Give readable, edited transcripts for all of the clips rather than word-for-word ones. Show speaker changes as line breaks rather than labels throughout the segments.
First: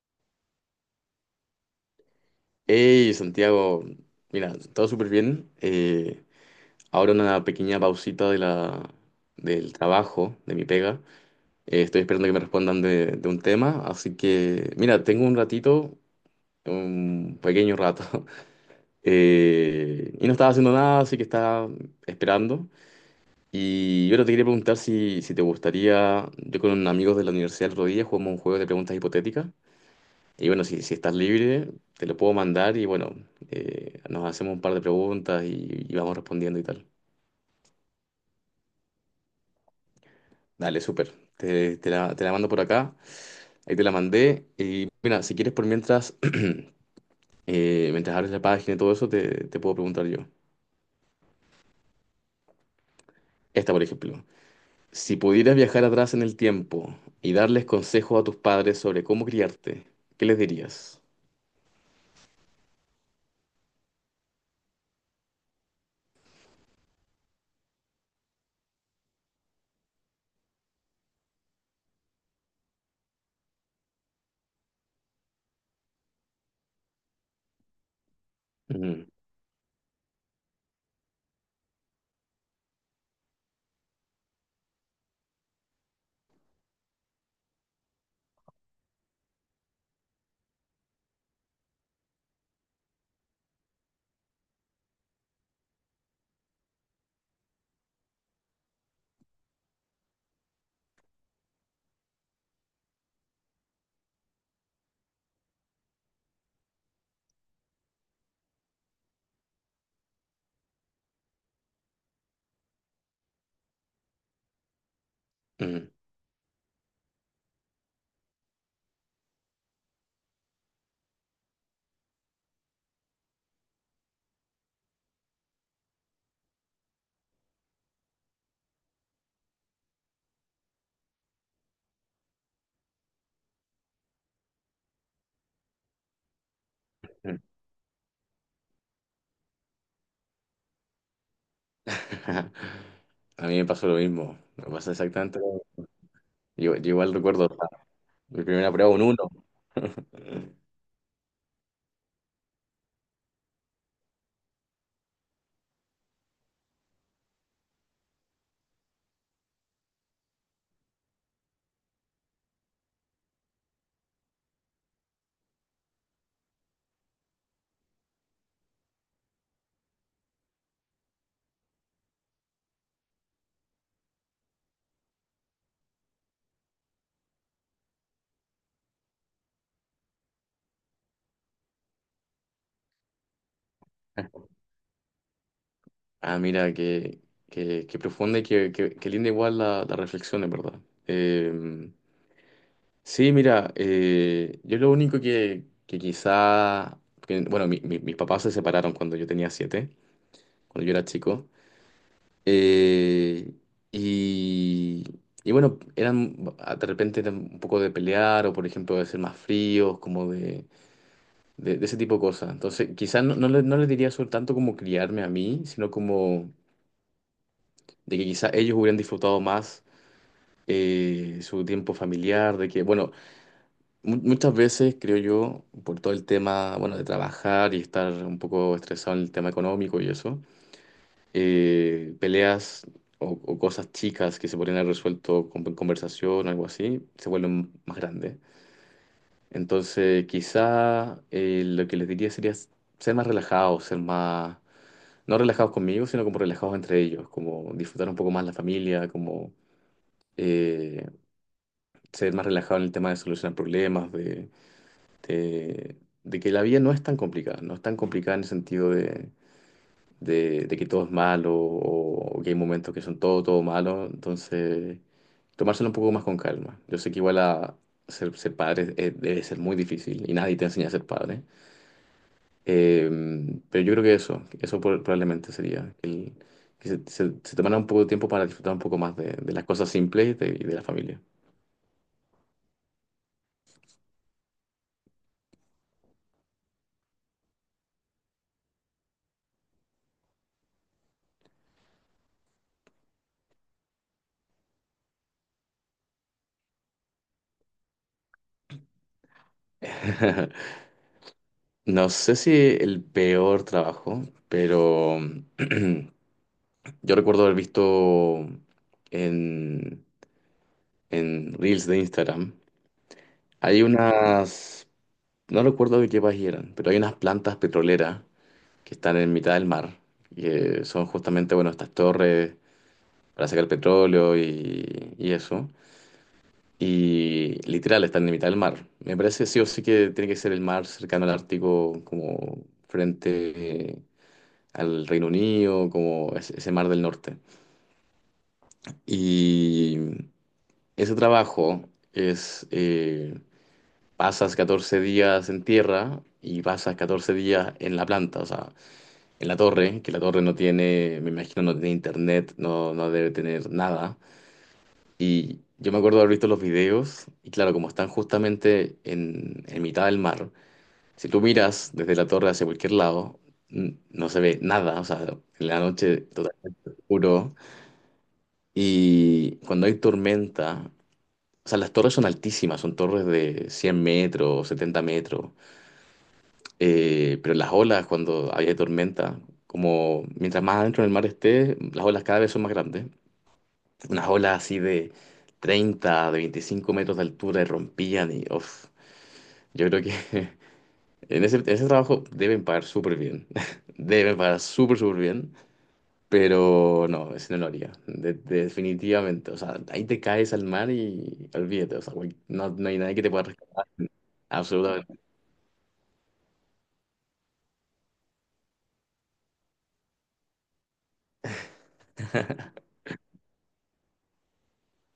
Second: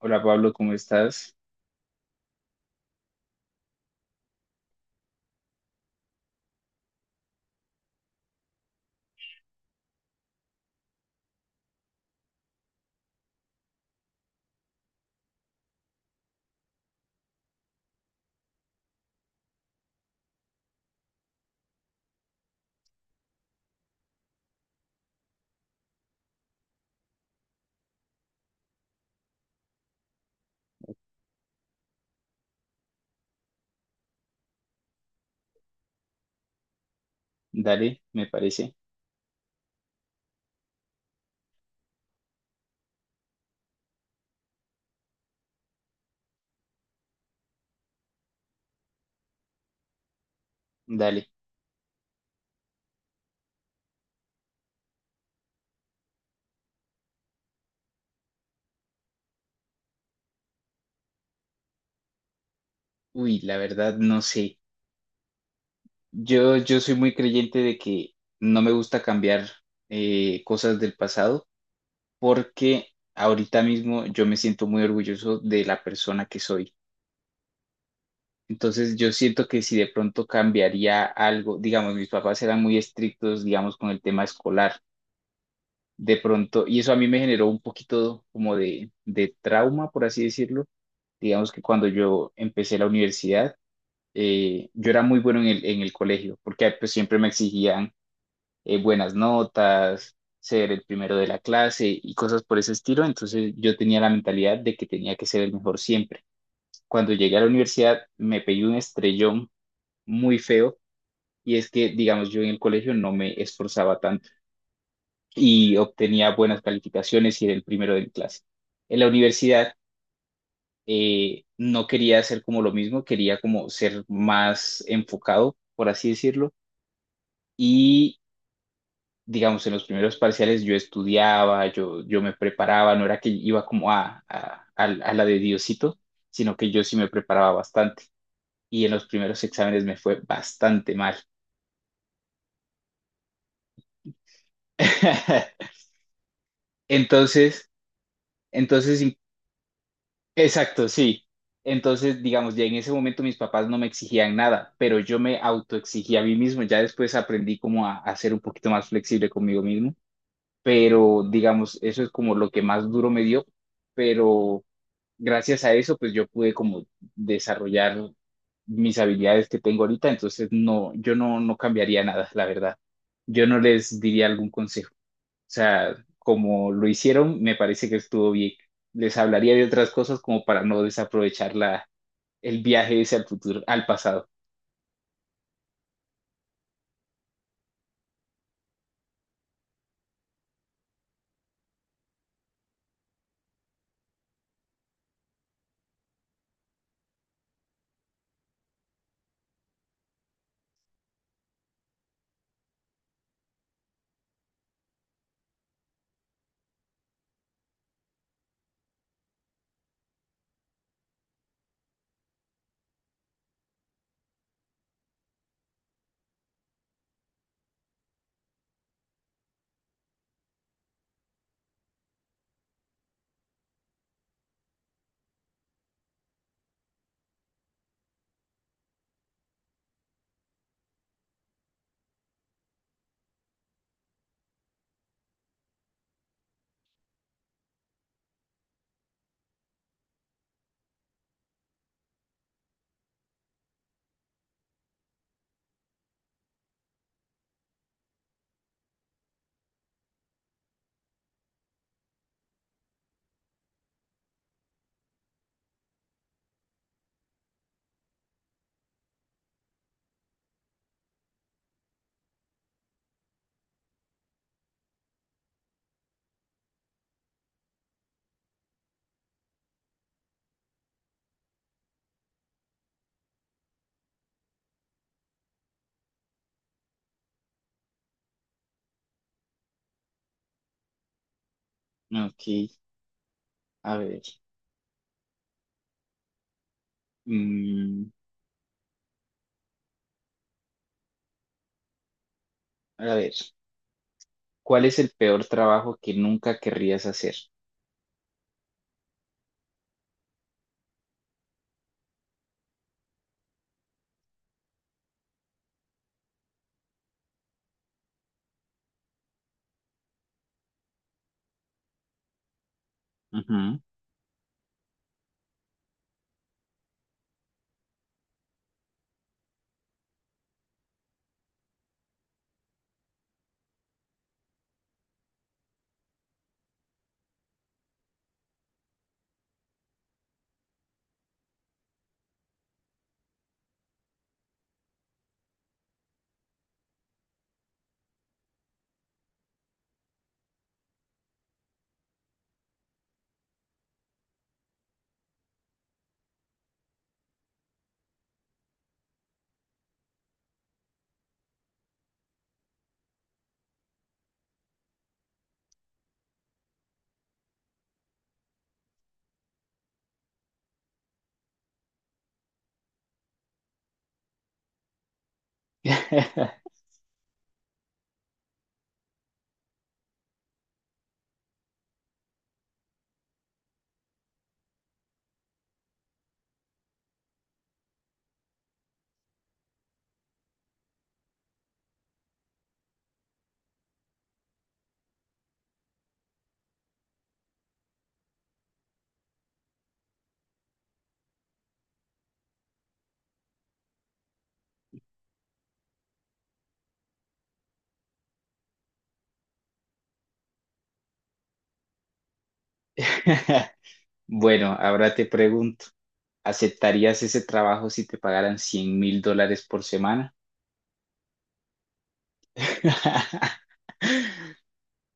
Hola, Pablo, ¿cómo estás?
Hey, Santiago, mira, todo súper bien. Ahora una pequeña pausita del trabajo, de mi pega. Estoy esperando que me respondan de un tema, así que, mira, tengo un ratito, un pequeño rato. Y no estaba haciendo nada, así que estaba esperando. Y yo te quería preguntar si te gustaría, yo con amigos de la universidad el otro día jugamos un juego de preguntas hipotéticas. Y bueno, si estás libre, te lo puedo mandar y bueno, nos hacemos un par de preguntas y vamos respondiendo y tal.
Dale, me parece.
Dale, súper. Te la mando por acá. Ahí te la mandé. Y mira, si quieres por mientras, mientras abres la página y todo eso, te puedo preguntar yo.
Dale.
Esta, por ejemplo. Si pudieras viajar atrás en el tiempo y darles consejos a tus padres sobre cómo criarte, ¿qué les dirías?
Uy, la verdad no sé. Yo soy muy creyente de que no me gusta cambiar cosas del pasado porque ahorita mismo yo me siento muy orgulloso de la persona que soy. Entonces
Mm,
yo siento que si de pronto cambiaría algo, digamos, mis papás eran muy estrictos, digamos, con el tema escolar. De pronto, y eso a mí me generó un poquito como de trauma, por así decirlo. Digamos que cuando yo empecé la universidad, yo era muy bueno en el colegio, porque pues, siempre me exigían buenas notas, ser el primero de la clase y cosas por ese estilo, entonces yo tenía la mentalidad de que tenía que ser el mejor siempre. Cuando llegué a la universidad me pegué un estrellón muy feo y es que, digamos, yo en el colegio no me esforzaba tanto y
mm,
obtenía buenas calificaciones y era el primero de mi clase. En la universidad, no quería hacer como lo mismo, quería como ser más enfocado, por así decirlo. Y, digamos, en los primeros parciales yo estudiaba, yo me preparaba, no era que iba como a, a la de Diosito, sino que yo sí me
mm.
preparaba bastante. Y en los primeros exámenes me fue bastante mal.
A mí me pasó lo mismo. Me pasa exactamente lo mismo. Yo igual recuerdo.
Entonces,
Mi primera prueba,
entonces,
un
in-
uno.
exacto, sí. Entonces, digamos, ya en ese momento mis papás no me exigían nada, pero yo me autoexigía a mí mismo. Ya después aprendí como a ser un poquito más flexible conmigo mismo, pero digamos, eso es como lo que más duro me dio, pero gracias a eso, pues yo pude como desarrollar mis habilidades que tengo ahorita, entonces no, yo no, no cambiaría nada, la verdad. Yo no les diría algún consejo. O sea, como lo hicieron, me parece que estuvo bien. Les hablaría de otras cosas como para no desaprovechar la, el viaje ese al futuro, al pasado.
Ah, mira, qué profunda y qué linda igual la reflexión, en verdad. Eh, sí, mira, yo lo único que quizá, bueno, mis papás se separaron cuando yo tenía siete, cuando yo era chico. Eh, y, y bueno, eran, de repente eran un poco de pelear o, por ejemplo, de ser más fríos, como de ese tipo de cosas. Entonces, quizás no les diría sobre tanto como criarme a mí, sino como de que quizás ellos hubieran disfrutado más su tiempo familiar, de que, bueno, muchas veces creo yo, por todo el tema, bueno, de trabajar y estar un poco estresado en el tema económico y eso, peleas o cosas chicas que se podrían haber resuelto con conversación o algo así, se vuelven más grandes. Entonces, quizá lo que les diría sería ser más relajados, ser más, no relajados conmigo, sino como relajados entre ellos, como disfrutar un poco más la familia, como eh, ser más relajado en el tema de solucionar problemas, de- de que la vida no es tan complicada, no es tan complicada en el sentido de que todo es malo o que hay momentos que son todo malo. Entonces, tomárselo un poco más con calma. Yo sé que igual a ser padre debe ser muy difícil y nadie te enseña a ser padre. Eh, pero yo creo que eso probablemente sería, que se tomara un poco de tiempo para disfrutar un poco más de las cosas simples y de la familia.
Ok, a ver. Mm, a ver, ¿cuál es el peor trabajo que nunca querrías hacer?
No sé si el peor trabajo, pero yo recuerdo haber visto en, en Reels de Instagram,
Ujú.
hay unas, no recuerdo de qué país eran, pero hay unas plantas petroleras que están en mitad del mar, que son justamente, bueno, estas torres para sacar petróleo y eso. Y literal, están en la mitad del mar. Me parece sí o sí que tiene que ser el mar cercano al Ártico, como frente al Reino Unido, como ese mar del norte. Y ese trabajo es, pasas 14 días en tierra y pasas 14 días en la planta, o sea, en la torre, que la torre no tiene, me imagino, no tiene internet, no debe tener nada. Y yo me acuerdo de haber visto los videos, y claro, como están justamente en mitad del mar, si tú miras desde la torre hacia cualquier lado, no se ve nada, o sea, en la noche totalmente oscuro. Y cuando hay tormenta, o sea, las torres son altísimas, son torres de 100 metros, 70 metros, pero las olas cuando hay tormenta, como mientras más adentro en el mar esté, las olas cada vez son más grandes. Unas olas así de 30, de 25 metros de altura y rompían y uf, yo creo que en ese trabajo deben pagar súper bien, deben pagar súper, súper bien, pero no, ese no lo haría, definitivamente, o sea, ahí te caes al mar y olvídate, o sea, güey, no hay nadie que te pueda rescatar,
Bueno, ahora
absolutamente.
te pregunto. ¿Aceptarías ese trabajo si te pagaran $100.000 por semana?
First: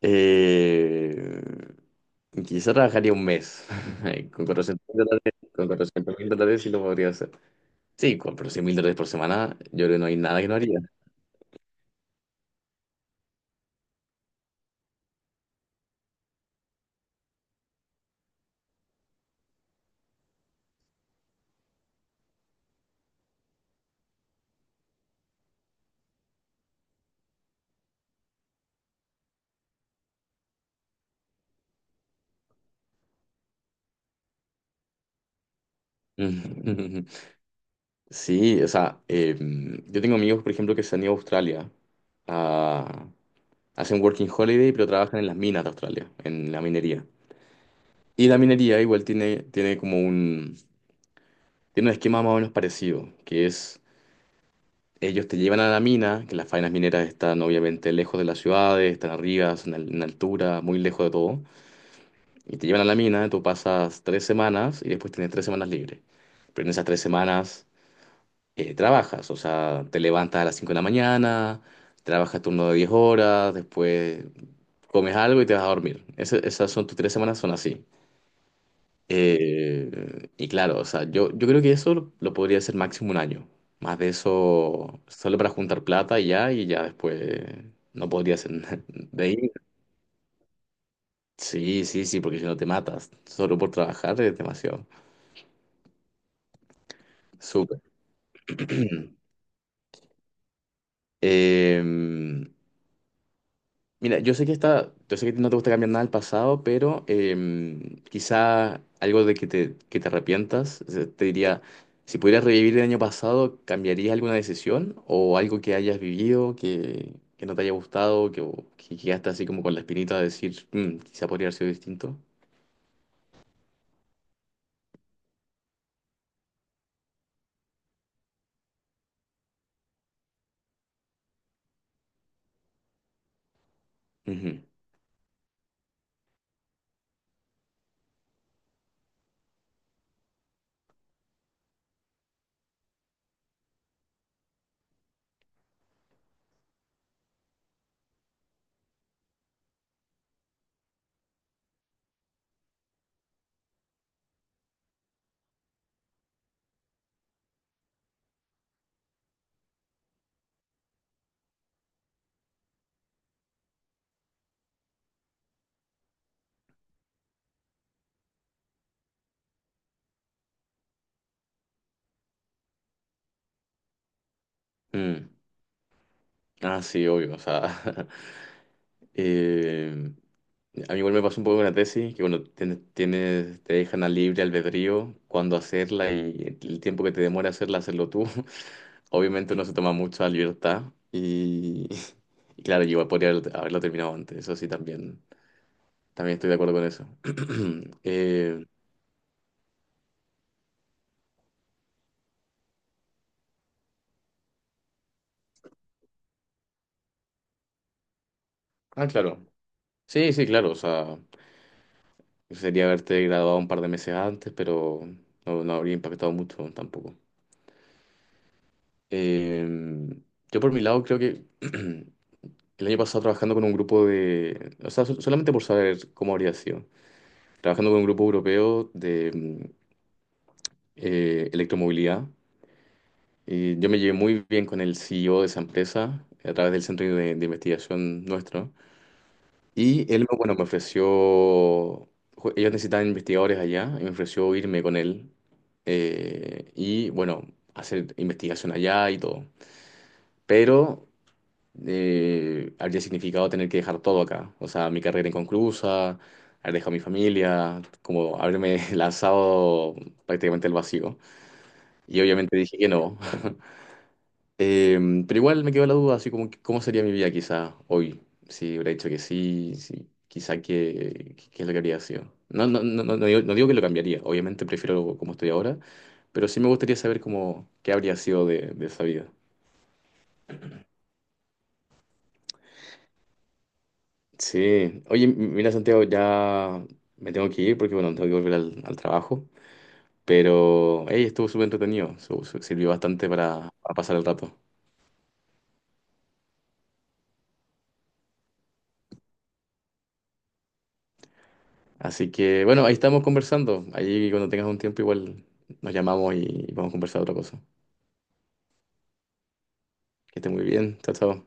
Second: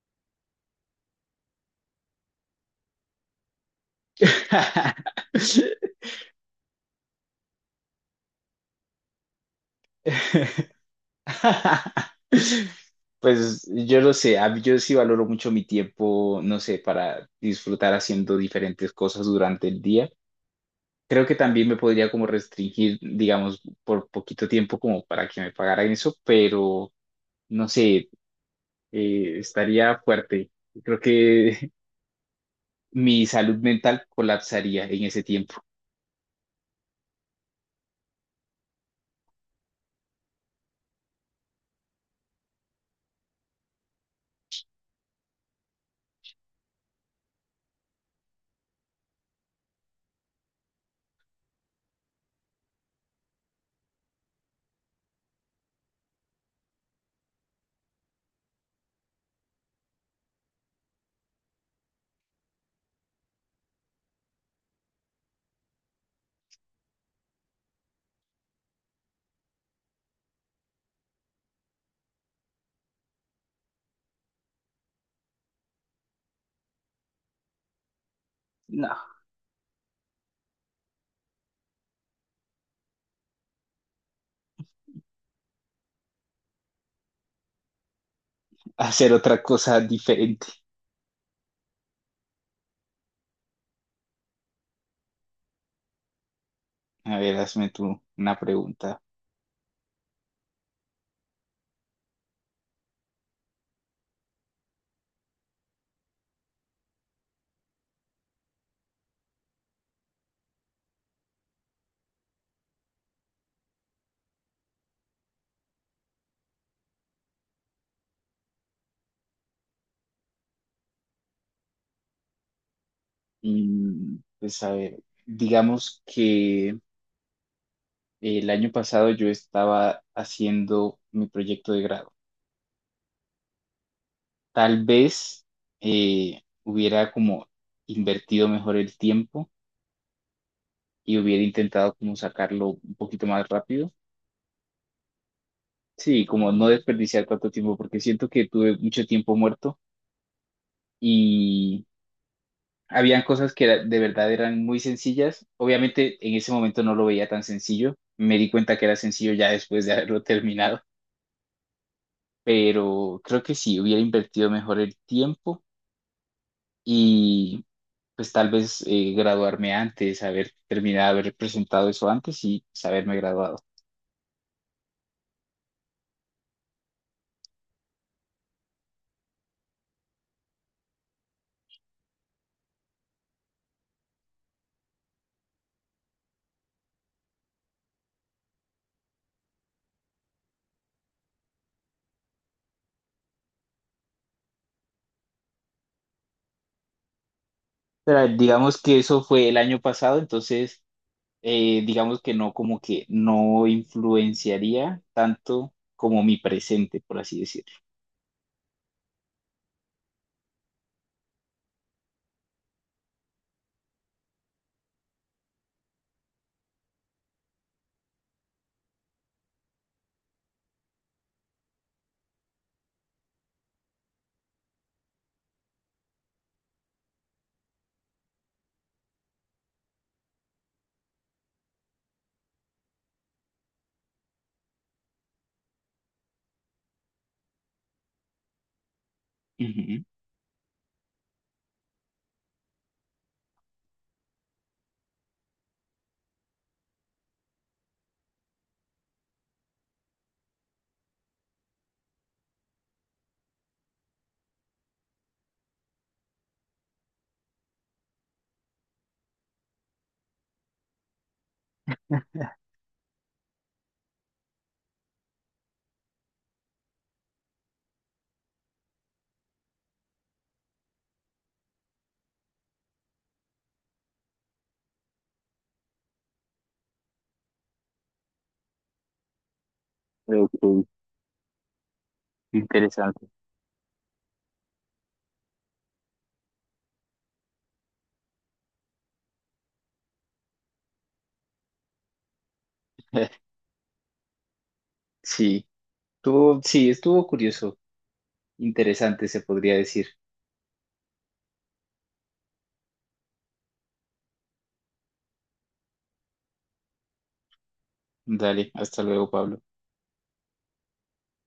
Eh, quizá trabajaría un mes, con 400 mil dólares, con 400 mil dólares sí lo podría hacer. Sí, pero $100,000 por semana, yo creo que no hay nada que no haría.
Pues yo lo sé, a- yo sí valoro mucho mi tiempo, no sé, para disfrutar haciendo diferentes cosas durante el día. Creo que también me podría como restringir, digamos, por poquito tiempo como para que me pagaran eso, pero no sé, estaría fuerte. Creo que mi salud mental colapsaría en ese tiempo.
Sí, o sea, yo tengo amigos, por ejemplo, que se han ido a Australia. a- Hacen working holiday, pero trabajan en las minas de Australia, en la minería. Y la minería igual tiene un esquema más o menos parecido, que es, ellos te llevan a la mina, que las faenas mineras están obviamente lejos de las ciudades, están arriba, son en altura, muy lejos de todo. Y te llevan a la mina, tú pasas 3 semanas y después tienes 3 semanas libres. Pero en esas 3 semanas trabajas, o sea, te levantas a las 5 de la mañana, trabajas turno de 10 horas, después comes algo y te vas a dormir. Esas son tus 3 semanas, son así.
No,
Y claro, o sea, yo creo que eso lo podría hacer máximo un año. Más de eso, solo para juntar plata y ya, después no podría hacer nada.
hacer
De
otra
ahí,
cosa diferente.
sí, sí, sí, porque si no te matas, solo por trabajar es demasiado.
A ver, hazme
Súper.
tú una pregunta.
Mm. Em, mira, yo sé que no te gusta cambiar nada del pasado, pero quizá algo de que te arrepientas. O sea, te diría, si pudieras revivir el año pasado, ¿cambiarías alguna decisión o algo que hayas vivido que no te haya gustado, que, o que quedaste así como con la espinita de decir, "Mm, quizá podría haber sido distinto?
Mm, pues a ver, digamos que el año pasado yo estaba haciendo mi proyecto de grado.
Ujú,
Tal vez hubiera como invertido mejor el tiempo y hubiera intentado como sacarlo un poquito más rápido. Sí, como no desperdiciar tanto tiempo, porque siento que tuve mucho tiempo muerto y habían cosas de verdad eran muy sencillas. Obviamente en ese momento no lo veía tan sencillo. Me di cuenta que era sencillo ya después de haberlo terminado, pero creo que sí, hubiera invertido mejor el tiempo y pues tal vez graduarme antes, haber terminado, haber presentado eso antes y pues, haberme graduado.
mm. Ah, sí, obvio, o sea, em, A mí igual me pasó un poco con la tesis, que bueno, te dejan a libre albedrío cuándo hacerla y el tiempo que te demora hacerla, hacerlo tú. Obviamente no se toma mucha libertad y, y claro, yo igual podría haberlo terminado antes, eso sí, también estoy de acuerdo con eso.
Pero
Eh,
digamos que eso fue el año pasado, entonces digamos que no, como que no influenciaría tanto como mi presente, por así decirlo.
ah, claro. Sí, sí, claro, o sea, sería haberte graduado un par de meses antes, pero no habría impactado mucho tampoco. Eh, yo por mi lado creo que. El año pasado trabajando con un grupo de, o sea, solamente por saber cómo habría sido, trabajando con un grupo europeo de electromovilidad. Y yo me llevé muy bien con el CEO de esa empresa a través del centro de investigación nuestro.
Ujú.
Y él, bueno, me ofreció, ellos necesitaban investigadores allá y me ofreció irme con él y, bueno, hacer investigación allá y todo. Pero habría significado tener que dejar todo acá. O sea, mi carrera inconclusa, haber dejado a mi familia, como haberme lanzado prácticamente al vacío. Y obviamente dije que no. Eh, pero igual me quedó la duda, así como, ¿cómo sería mi vida quizá hoy? Si hubiera dicho que sí, si quizá qué es lo que habría sido. No, no, no, no, no digo, que lo cambiaría, obviamente prefiero como estoy ahora, pero sí me gustaría saber cómo, qué habría sido de esa vida.
Ok. Interesante.
Sí, oye, mira Santiago, ya me tengo que ir porque bueno, tengo que volver al trabajo, pero hey, estuvo súper entretenido, sirvió bastante para pasar el rato.
Sí, sí, estuvo curioso, interesante se podría decir.
Así que bueno, ahí estamos conversando, ahí cuando tengas un tiempo igual nos llamamos y vamos a conversar otra cosa.
Dale, hasta luego, Pablo.
Que esté muy bien, chao, chao.